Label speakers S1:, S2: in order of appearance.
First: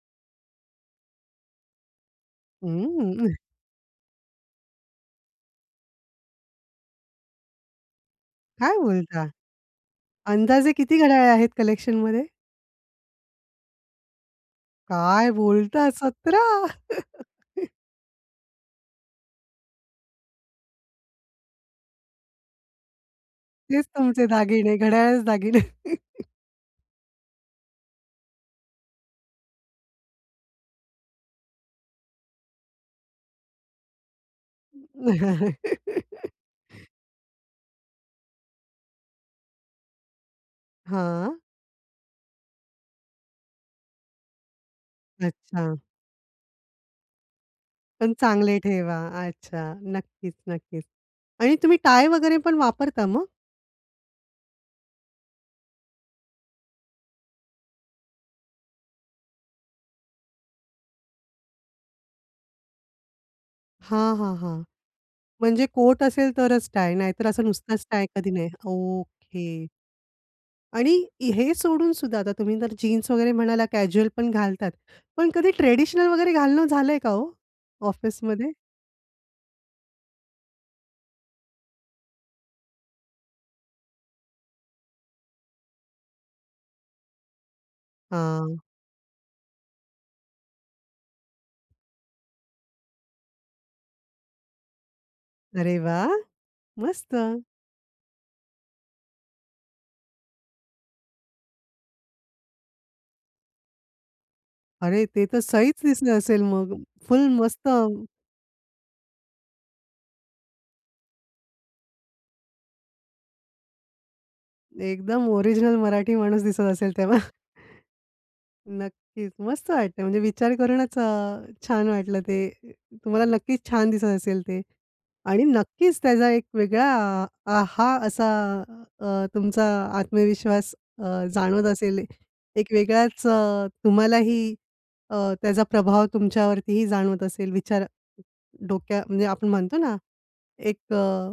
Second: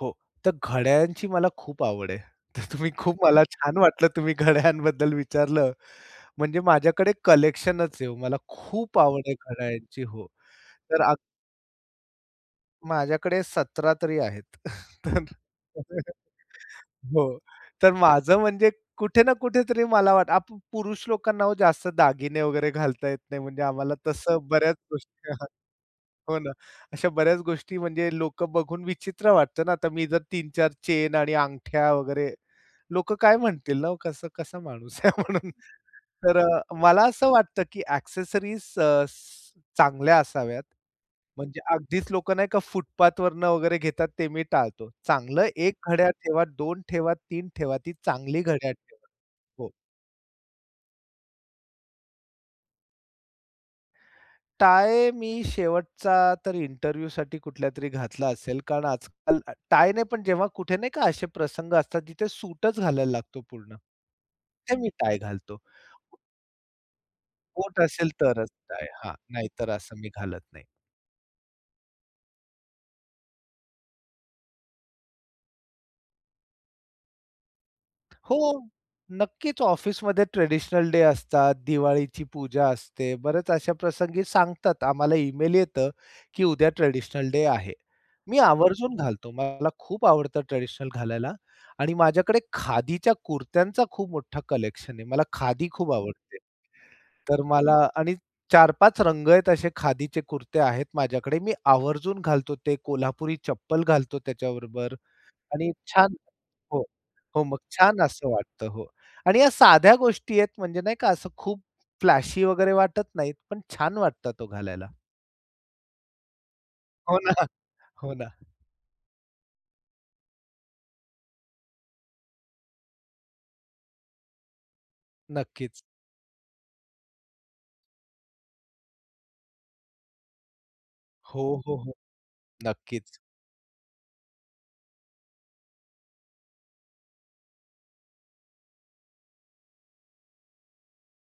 S1: हो. तर घड्याळयांची मला खूप आवड आहे. तर तुम्ही खूप
S2: हम्म.
S1: मला छान वाटलं तुम्ही घड्याळयांबद्दल विचारलं म्हणजे माझ्याकडे कलेक्शनच आहे. मला
S2: काय
S1: खूप आवड
S2: बोलता?
S1: आहे घड्याळयांची हो.
S2: अंदाजे किती
S1: तर आ,
S2: घड्याळे आहेत कलेक्शनमध्ये?
S1: माझ्याकडे 17 तरी आहेत.
S2: काय
S1: तर
S2: बोलताय? सतरा!
S1: हो, तर माझं म्हणजे कुठे ना कुठेतरी मला वाट आपण पुरुष लोकांना ओ जास्त दागिने वगैरे घालता येत नाही म्हणजे
S2: तेच
S1: आम्हाला
S2: तुमचे
S1: तसं बऱ्याच
S2: दागिने, घड्याळच
S1: गोष्टी. हां.
S2: दागिने.
S1: हो ना. अशा बऱ्याच गोष्टी म्हणजे लोकं बघून विचित्र वाटत ना. आता मी जर 3-4 चेन आणि अंगठ्या वगैरे लोक काय म्हणतील ना हो. कसा कसा माणूस आहे म्हणून तर अ, मला असं वाटतं की एक्सेसरीज अ, स चांगल्या असाव्यात.
S2: हां.
S1: म्हणजे अगदीच लोकं नाही का फुटपाथवरून वगैरे घेतात ते मी टाळतो. चांगलं 1
S2: अच्छा.
S1: घड्याळ ठेवा. 2 ठेवा, 3 ती
S2: पण
S1: चांगली
S2: चांगले
S1: घड्याळ
S2: ठेवा.
S1: ठेवा. हो.
S2: अच्छा. नक्कीच, नक्कीच आणि तुम्ही टाय वगैरे पण वापरता मग?
S1: टाय मी शेवटचा तर इंटरव्ह्यूसाठी कुठल्यातरी घातला असेल. कारण आजकाल टायने पण जेव्हा कुठे नाही का, असे प्रसंग असतात तिथे सूटच घालायला लागतो पूर्ण.
S2: हां, हां, हां.
S1: तेव्हा मी टाय घालतो.
S2: म्हणजे कोट असेल तरच टाय, नाहीतर असं
S1: कोट
S2: नुसतच टाय
S1: असेल
S2: कधी
S1: तरच
S2: नाही
S1: टाय हां,
S2: ओके.
S1: नाहीतर असं मी घालत नाही.
S2: आणि हे सोडूनसुद्धा आता तुम्ही तर जीन्स वगैरे म्हणाला कॅज्युअल पण घालतात. पण कधी ट्रेडिशनल वगैरे घालणं झालंय का हो,
S1: हो
S2: ऑफिसमध्ये?
S1: नक्कीच, ऑफिसमध्ये ट्रेडिशनल डे असतात. दिवाळीची पूजा असते. बऱ्याच अशा प्रसंगी सांगतात आम्हाला इमेल येतं, की उद्या ट्रेडिशनल डे आहे. मी
S2: हां.
S1: आवर्जून घालतो. मला खूप आवडतं ट्रेडिशनल घालायला आणि माझ्याकडे खादीच्या कुरत्यांचा खूप मोठा कलेक्शन आहे. मला खादी
S2: अरे
S1: खूप
S2: वाह!
S1: आवडते. तर
S2: मस्त!
S1: मला आणि 4-5 रंग आहेत असे खादीचे कुर्ते आहेत माझ्याकडे, मी आवर्जून घालतो. ते कोल्हापुरी चप्पल घालतो त्याच्याबरोबर
S2: अरे ते तर
S1: आणि
S2: सहीच
S1: छान
S2: दिसलं असेल मग?
S1: हो.
S2: फुल
S1: हो. मग
S2: मस्त
S1: छान असं वाटतं हो, आणि या साध्या गोष्टी आहेत म्हणजे नाही का, असं खूप फ्लॅशी वगैरे वाटत नाहीत, पण छान वाटतातं हो घालायला.
S2: एकदम ओरिजिनल मराठी माणूस दिसत असेल तेव्हा.
S1: हो ना. हो ना.
S2: नक्कीच. मस्त वाटतंय म्हणजे विचार करूनच अ, छान वाटलं ते तुम्हाला नक्कीच छान दिसत असेल ते आणि
S1: नक्कीच.
S2: नक्कीच त्याचा एक वेगळा अ, हा असा अ, तुमचा आत्मविश्वास अ,
S1: हो,
S2: जाणवत
S1: हो, हो.
S2: असेल, एक
S1: नक्कीच.
S2: वेगळाच अ, तुम्हालाही अ, त्याचा प्रभाव तुमच्यावरतीही जाणवत असेल, विचार डोक्यात म्हणजे आपण म्हणतो ना, एक अ